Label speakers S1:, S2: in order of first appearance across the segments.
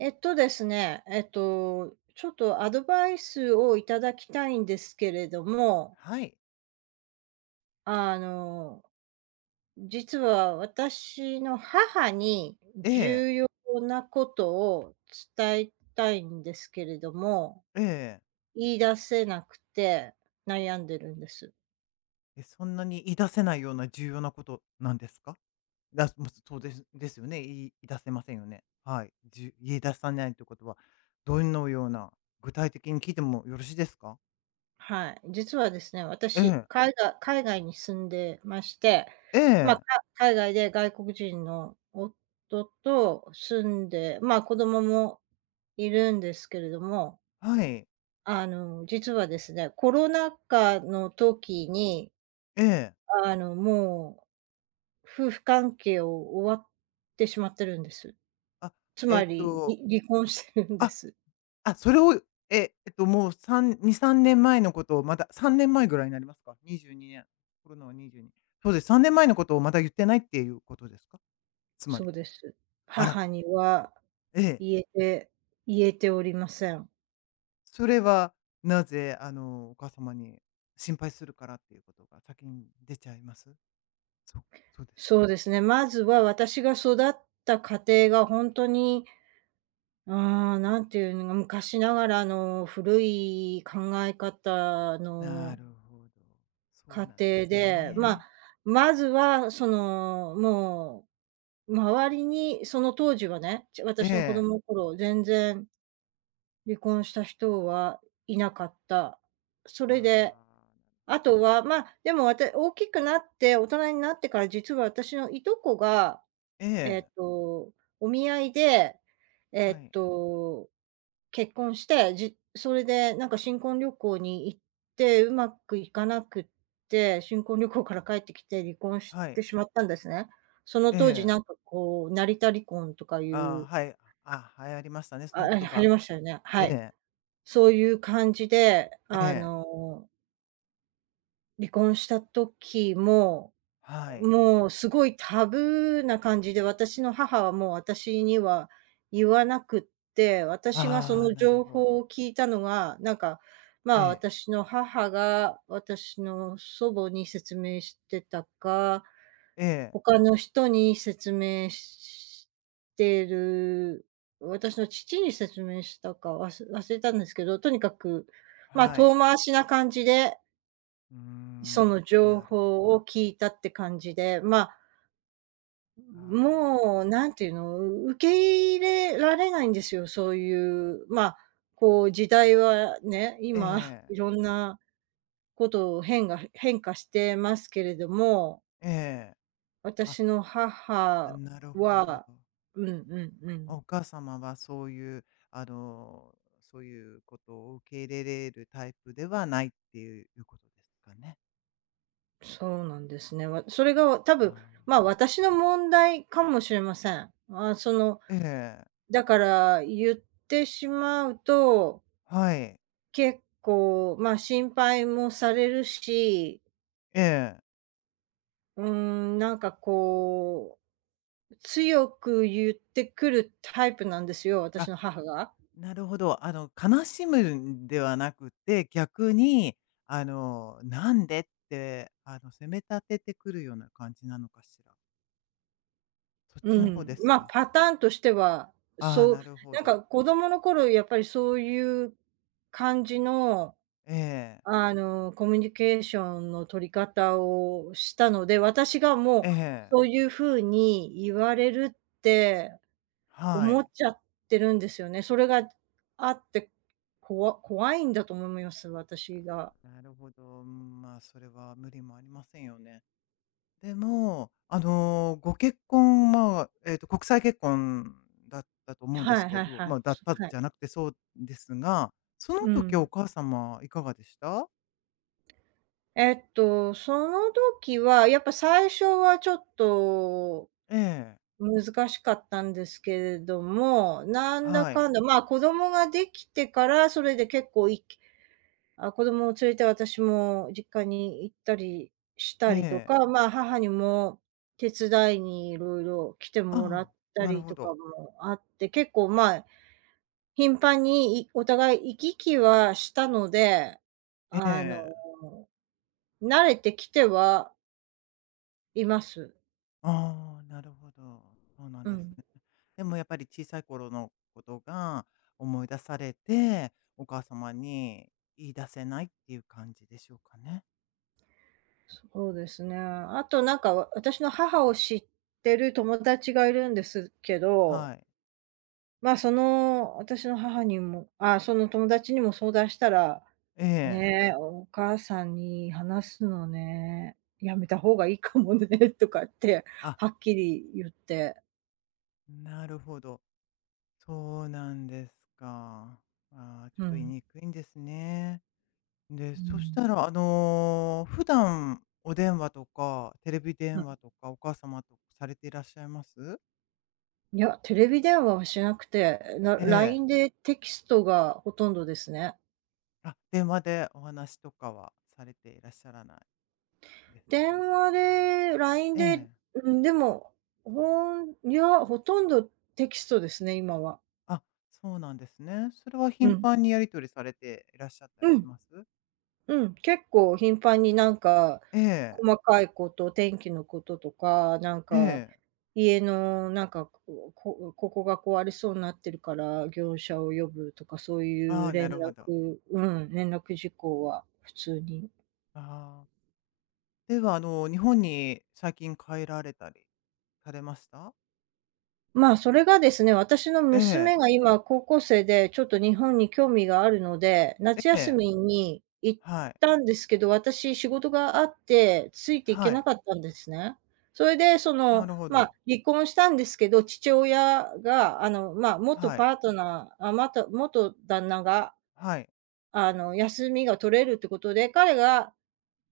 S1: えっとですね、えっと、ちょっとアドバイスをいただきたいんですけれども、
S2: はい。
S1: あの、実は私の母に
S2: ええ、
S1: 重要なことを伝えたいんですけれども、
S2: ええ。
S1: 言い出せなくて悩んでるんです。
S2: え、そんなに言い出せないような重要なことなんですか？そうですよね。言い出せませんよね。はい。言い出さないということは、どのような、具体的に聞いてもよろしいですか？
S1: はい、実はですね、
S2: え
S1: 私、は
S2: え、
S1: 海外に住んでまして、
S2: え
S1: まあ、か
S2: え、
S1: 海外で外国人の夫と住んで、まあ、子供もいるんですけれども、
S2: はい、
S1: 実はですね、コロナ禍の時に、
S2: ええ。
S1: もう夫婦関係を終わってしまってるんです。
S2: あ、
S1: つ
S2: え
S1: ま
S2: っ
S1: り、
S2: と、
S1: 離婚してるんで
S2: あ、
S1: す。
S2: それを、もう3、2、3年前のことをまだ3年前ぐらいになりますか？22年。コロナは22。そうです、3年前のことをまだ言ってないっていうことですか？つま
S1: そ
S2: り。
S1: うです。
S2: あら。
S1: 母には
S2: ええ。
S1: 言えて言えておりません。
S2: それはなぜ、お母様に心配するからっていうことが先に出ちゃいます？そう、そうですか。
S1: そうですね。まずは私が育った家庭が本当に、なんていうのか、昔ながらの古い考え方
S2: な
S1: の
S2: るほど。そう
S1: 家
S2: なんで
S1: 庭
S2: す
S1: で、ま
S2: ね。
S1: あ、まずはその、もう、周りにその当時はね、
S2: え
S1: 私の子供
S2: え。
S1: の頃、全然離婚した人はいなかった。そ
S2: あ
S1: れで、
S2: あ、
S1: あとは、でも私大きくなって、大人になってから実は私のいとこが
S2: え
S1: えっ
S2: え。
S1: と、お見合いで、え
S2: は
S1: っ
S2: い。
S1: と、結婚して、それでなんか新婚旅行に行って、うまくいかなくって、新婚旅行から帰ってきて離婚し
S2: は
S1: て
S2: い。
S1: しまったんですね。その
S2: え
S1: 当時
S2: え。
S1: なんかこう、成田離婚とかい
S2: ああ、
S1: う、
S2: はい。あ、流行りましたね、そ
S1: あ、
S2: の言
S1: ああり
S2: 葉。
S1: ましたよね。
S2: え
S1: はい。
S2: え、
S1: そういう感じで、
S2: ええ、
S1: 離婚した時も
S2: はい。
S1: もうすごいタブーな感じで、私の母はもう私には言わなくって、私がそ
S2: ああ、
S1: の
S2: なる
S1: 情
S2: ほ
S1: 報を
S2: ど。
S1: 聞いたのが、なんか、ま
S2: え
S1: あ、
S2: え、
S1: 私の母が私の祖母に説明してたか、
S2: ええ、
S1: 他の人に説明してる、私の父に説明したか忘れたんですけど、とにかく、まあ、
S2: は
S1: 遠
S2: い。
S1: 回しな感じで、
S2: うー
S1: そ
S2: ん、
S1: の情
S2: なるほ
S1: 報
S2: ど。
S1: を聞いたって感じで、まあ、
S2: ああ、
S1: もう、なんていうの、受け入れられないんですよ、そういう、まあ、こう時代はね、
S2: え
S1: 今
S2: え、
S1: いろんなことを変化してますけれども、
S2: ええ。あ、
S1: 私の
S2: あ、
S1: 母
S2: なるほ
S1: は
S2: ど。
S1: うんうんうん。
S2: お母様はそういう、あの、そういうことを受け入れれるタイプではないっていうことですかね。
S1: そうなんですね。それが多
S2: あ
S1: 分、
S2: ー、
S1: まあ、私の問題かもしれません。あ、その、
S2: ええ、
S1: だから言ってしまうと
S2: はい。
S1: 結構、まあ、心配もされるし、
S2: ええ。
S1: うーん、なんかこう、強く言ってくるタイプなんですよ、私
S2: あ、
S1: の母が。
S2: なるほど。悲しむんではなくて、逆に、なんでって、責め立ててくるような感じなのかしら。そっち
S1: う
S2: の方
S1: ん。
S2: です
S1: ま、
S2: か？
S1: パターンとしては、
S2: ああ、
S1: そう、
S2: なるほ
S1: なんか
S2: ど。
S1: 子供の頃やっぱりそういう感じの、
S2: ええ、
S1: あの、コミュニケーションの取り方をしたので、私がもう
S2: え
S1: そ
S2: え、
S1: ういう風に言われるって
S2: は
S1: 思
S2: い。
S1: っちゃってるんですよね。それがあって、怖いんだと思います、私が。
S2: なるほど。まあ、それは無理もありませんよね。でも、ご結婚まあ、国際結婚だったと思うんで
S1: は
S2: す
S1: い
S2: け
S1: はい
S2: ど、
S1: はい。
S2: まあ、だった
S1: はい。
S2: じゃなくてそうですが、その
S1: う
S2: 時お
S1: ん。
S2: 母様いかがでした？
S1: その時は、やっぱ最初はちょっと
S2: ええ、
S1: 難しかったんですけれども、なんだ
S2: は
S1: か
S2: い。
S1: んだ、まあ、子供ができてから、それで結構いあ、子供を連れて私も実家に行ったりし
S2: え
S1: たりとか、
S2: え。
S1: まあ、母にも手伝いにいろいろ来てもら
S2: ああ、
S1: った
S2: なる
S1: り
S2: ほ
S1: とか
S2: ど。
S1: もあって、結構、まあ、頻繁にお互い行き来はしたので、
S2: え
S1: あの、
S2: え。
S1: 慣れてきてはいます。
S2: ああ、なるほど。そうなん
S1: う
S2: です
S1: ん、
S2: ね。でもやっぱり小さい頃のことが思い出されて、お母様に言い出せないっていう感じでしょうかね。
S1: そうですね。あと、なんか、私の母を知ってる友達がいるんですけど
S2: はい。
S1: その、私の母にもその友達にも相談したら、
S2: ええ。
S1: ね、お母さんに話すのね、やめた方がいいかもね とかって
S2: あ、
S1: はっきり言って、
S2: なるほど。そうなんですか。ああ、ちょ
S1: う
S2: っと言い
S1: ん、
S2: にくいんですね。で、
S1: う
S2: そし
S1: ん。
S2: たら、普段お電話とか、テレビ
S1: うん
S2: 電話とか、お母様とされていらっしゃいます？
S1: いや、テレビ電話はしなくて、
S2: ええ。
S1: LINE でテキストがほとんどですね。
S2: あ、電話でお話とかはされていらっしゃらないですか？
S1: 電話で LINE
S2: え
S1: で、
S2: え。
S1: うん、でも、ほとんどテキストですね、今は。
S2: あ、そうなんですね。それは
S1: う
S2: 頻
S1: ん、
S2: 繁にやり取りされていらっしゃった
S1: う
S2: りし
S1: ん。
S2: ます？
S1: うん、結構頻繁になんか、
S2: ええ、
S1: 細かいこと、天気のこととか、なん
S2: え
S1: か、
S2: え。
S1: 家のなんか、ここが壊れそうになってるから、業者を呼ぶとか、そうい
S2: あ
S1: う
S2: あ、な
S1: 連
S2: るほど。
S1: 絡うん、連絡事項は普通に
S2: ああ。では、日本に最近帰られたりされました？
S1: まあ、それがですね、私の
S2: ええ、
S1: 娘が今高校生で、ちょっと日本に興味があるので、
S2: え
S1: 夏休
S2: え。
S1: みに行っ
S2: はい、
S1: たんですけど、私仕事があって、ついていけ
S2: は
S1: な
S2: い。
S1: かったんですね。それで、そ
S2: な
S1: の、
S2: るほ
S1: まあ、
S2: ど。
S1: 離婚したんですけど、父親が、あの、まあ、元
S2: は
S1: パ
S2: い、
S1: ートナーあ、また元旦那が、
S2: はい。
S1: あの、休みが取れるってことで、彼が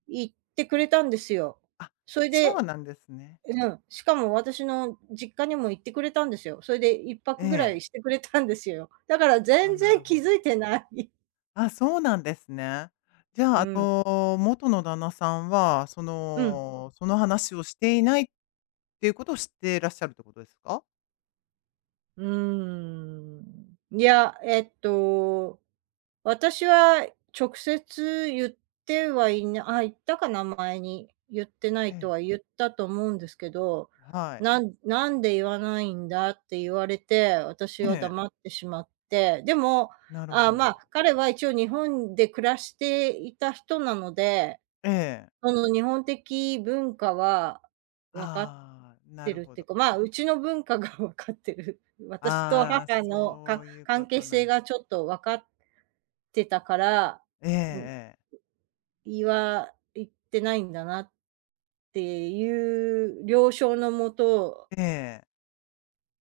S1: 行ってくれたんですよ。
S2: あ、
S1: それ
S2: そう
S1: で
S2: なんですね。
S1: うん、しかも私の実家にも行ってくれたんですよ。それで一
S2: え
S1: 泊ぐら
S2: え。
S1: いしてくれたんですよ。だから全
S2: あ、な
S1: 然
S2: るほ
S1: 気づい
S2: ど。
S1: てない。
S2: あ、そうなんですね。じ
S1: う
S2: ゃあ、
S1: ん、
S2: 元の旦那さんは、そ
S1: うん。
S2: の、その話をしていないっていうことを知っていらっしゃるってことですか？
S1: うーん。いや、私は直接言ってはいなあ、言ったかな、前に。言ってない
S2: え
S1: と
S2: え、
S1: は言ったと思うんですけど、
S2: はい。
S1: なんで言わないんだ」って言われて、私
S2: え
S1: は
S2: え、
S1: 黙ってしまって、でも、
S2: なる
S1: ああ、
S2: ほ
S1: まあ、
S2: ど。
S1: 彼は一応日本で暮らしていた人なので、
S2: ええ。
S1: その日本的文化は分かっ
S2: ああ、な
S1: て
S2: る
S1: るっ
S2: ほ
S1: ていう
S2: ど。
S1: か、まあ、うちの文化が 分かってる。私と
S2: ああ、
S1: 母の
S2: そういう
S1: 関
S2: こ
S1: 係
S2: と
S1: 性
S2: な
S1: がちょっと分かってたから、
S2: ええ、
S1: うん、
S2: ええ。
S1: 言ってないんだなっていう了承のもと、
S2: ええ。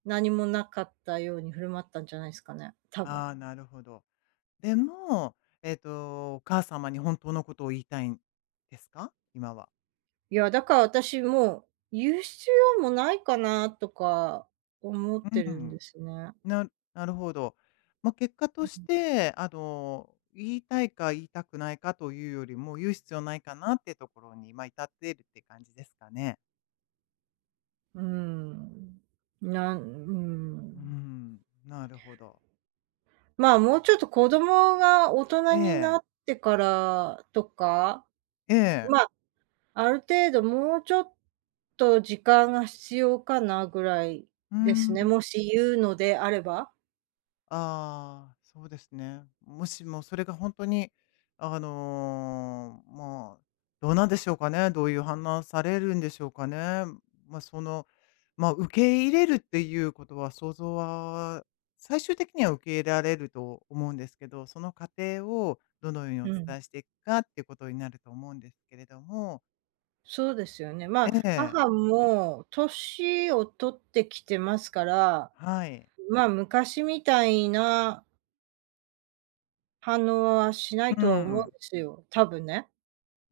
S1: 何もなかったように振る舞ったんじゃないですかね、多分。
S2: ああ、なるほど。でも、お母様に本当のことを言いたいんですか？今は。
S1: いや、だから私もう、言う必要もないかなとか思って
S2: う
S1: るん
S2: ん。
S1: ですね。
S2: ななるほど。まあ、結果として、言いたいか言いたくないかというよりも、言う必要ないかなってところに、まあ、至っているって感じですかね。
S1: うん。なんう
S2: う
S1: ん。
S2: ん、なるほど。
S1: まあ、もうちょっと子供が大人
S2: え
S1: にな
S2: え、
S1: ってからとか、
S2: ええ、
S1: まあ、ある程度もうちょっと時間が必要かなぐらい
S2: う
S1: です
S2: ん。
S1: ね、もし言うのであれば。
S2: ああ、そうですね。もしもそれが本当に、まあ、どうなんでしょうかね、どういう反応されるんでしょうかね。まあ、まあ、受け入れるっていうことは想像は、最終的には受け入れられると思うんですけど、その過程をどのようにお
S1: うん。
S2: 伝えしていくかっていうことになると思うんですけれども。
S1: そうですよね。ま
S2: え
S1: あ、母
S2: え、
S1: も年を取ってきてますから、
S2: はい。
S1: まあ、昔みたいな反応はしない
S2: う
S1: とは思うんで
S2: ん。
S1: すよ、多分ね。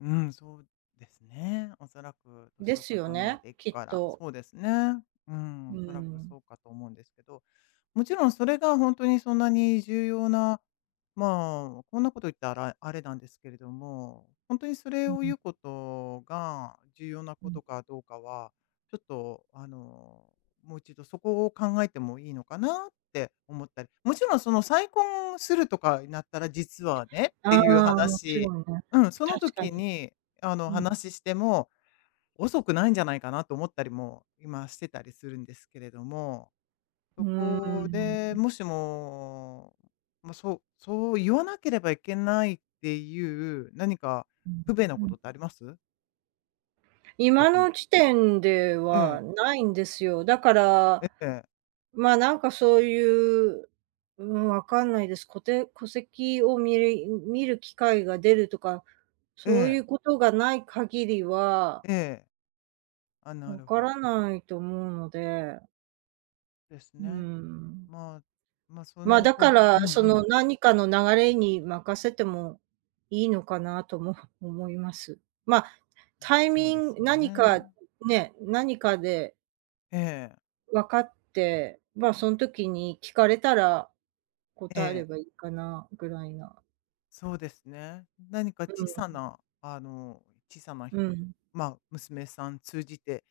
S2: うん、そうですね。おそらく
S1: で
S2: 年を
S1: すよ
S2: 重ね
S1: ね、
S2: ていく
S1: きっ
S2: から、
S1: と。
S2: そうですね。う
S1: う
S2: ん、おそ
S1: ー
S2: らく
S1: ん。
S2: そうかと思うんですけど。もちろんそれが本当にそんなに重要な、まあ、こんなこと言ったらあれなんですけれども、本当にそれ
S1: う
S2: を
S1: ん
S2: 言うことが重要な
S1: う
S2: こ
S1: ん。
S2: とかどうかは、ちょっともう一度そこを考えてもいいのかなって思ったり、もちろんその再婚するとかになったら実はねって
S1: あ
S2: いう
S1: あ、もち
S2: 話、
S1: ろんね。
S2: うん、その
S1: 確か
S2: 時
S1: に。
S2: に
S1: うん。
S2: 話しても遅くないんじゃないかなと思ったりも今してたりするんですけれども。
S1: う
S2: そこ
S1: ー
S2: で、
S1: ん。
S2: もしも、まあ、そう言わなければいけないっていう何か
S1: うん、
S2: 不便なこ
S1: うん。
S2: とってあります？
S1: 今
S2: 逆
S1: の
S2: に。
S1: 時点で
S2: え
S1: は
S2: え、
S1: ないんですよ。だから、
S2: ええ、
S1: まあ、なんかそういう、うん、わかんないです。戸籍を見る機会が出るとか、
S2: え
S1: そうい
S2: え、
S1: うことがない限りは、
S2: ええ。あ、な
S1: わ
S2: る
S1: か
S2: ほど
S1: らないと思うので、
S2: です
S1: うー
S2: ね。
S1: ん。
S2: まあ、ま、あその
S1: だ
S2: こ
S1: から、
S2: うんう
S1: その、
S2: ん、
S1: 何かの流れに任せてもいいのかなとも 思います。ま、あタイ
S2: そう
S1: ミ
S2: で
S1: ン
S2: す
S1: グ何か
S2: ね。
S1: ね、何かで
S2: ええ、
S1: 分かって、その時に聞かれたら
S2: え
S1: 答えれ
S2: え、
S1: ばいいかなぐらいな。
S2: そうですね。何か小さ
S1: う
S2: な、あの、小さな
S1: ん、
S2: 人
S1: うん、
S2: まあ、娘さん通じて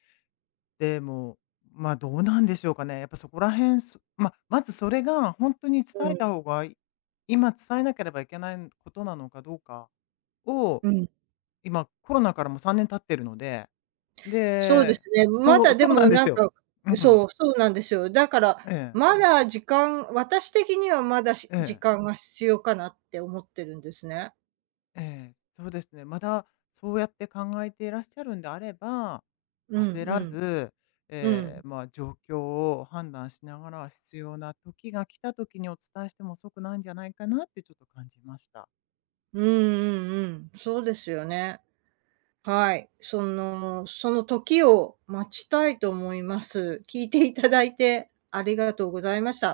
S2: でも、どうなんでしょうかね。やっぱそこら辺、まあ、まず、それが本当に
S1: う
S2: 伝え
S1: ん、
S2: た方がいい、今伝えなければいけないことなのかどうかを、
S1: うん。
S2: 今コロナからも3年経ってるので、
S1: そうです
S2: で、
S1: ね。ま
S2: そ
S1: だ
S2: う、
S1: で
S2: そうな
S1: も
S2: んで
S1: な
S2: す
S1: ん
S2: よ。
S1: か
S2: うん。
S1: そうなんですよ。だから、
S2: ええ、
S1: まだ私的にはまだ
S2: え
S1: 時
S2: え。
S1: 間が必要かなって思ってるんですね。
S2: ええ、そうですね。まだそうやって考えていらっしゃるんであれば、
S1: うん
S2: 焦
S1: う
S2: ら
S1: ん。
S2: ず、
S1: う
S2: え
S1: ん。
S2: え、まあ、状況を判断しながら、必要な時が来た時にお伝えしても遅くないんじゃないかなってちょっと感じました。
S1: うんうんうん。そうですよね。はい。その時を待ちたいと思います。聞いていただいてありがとうございました。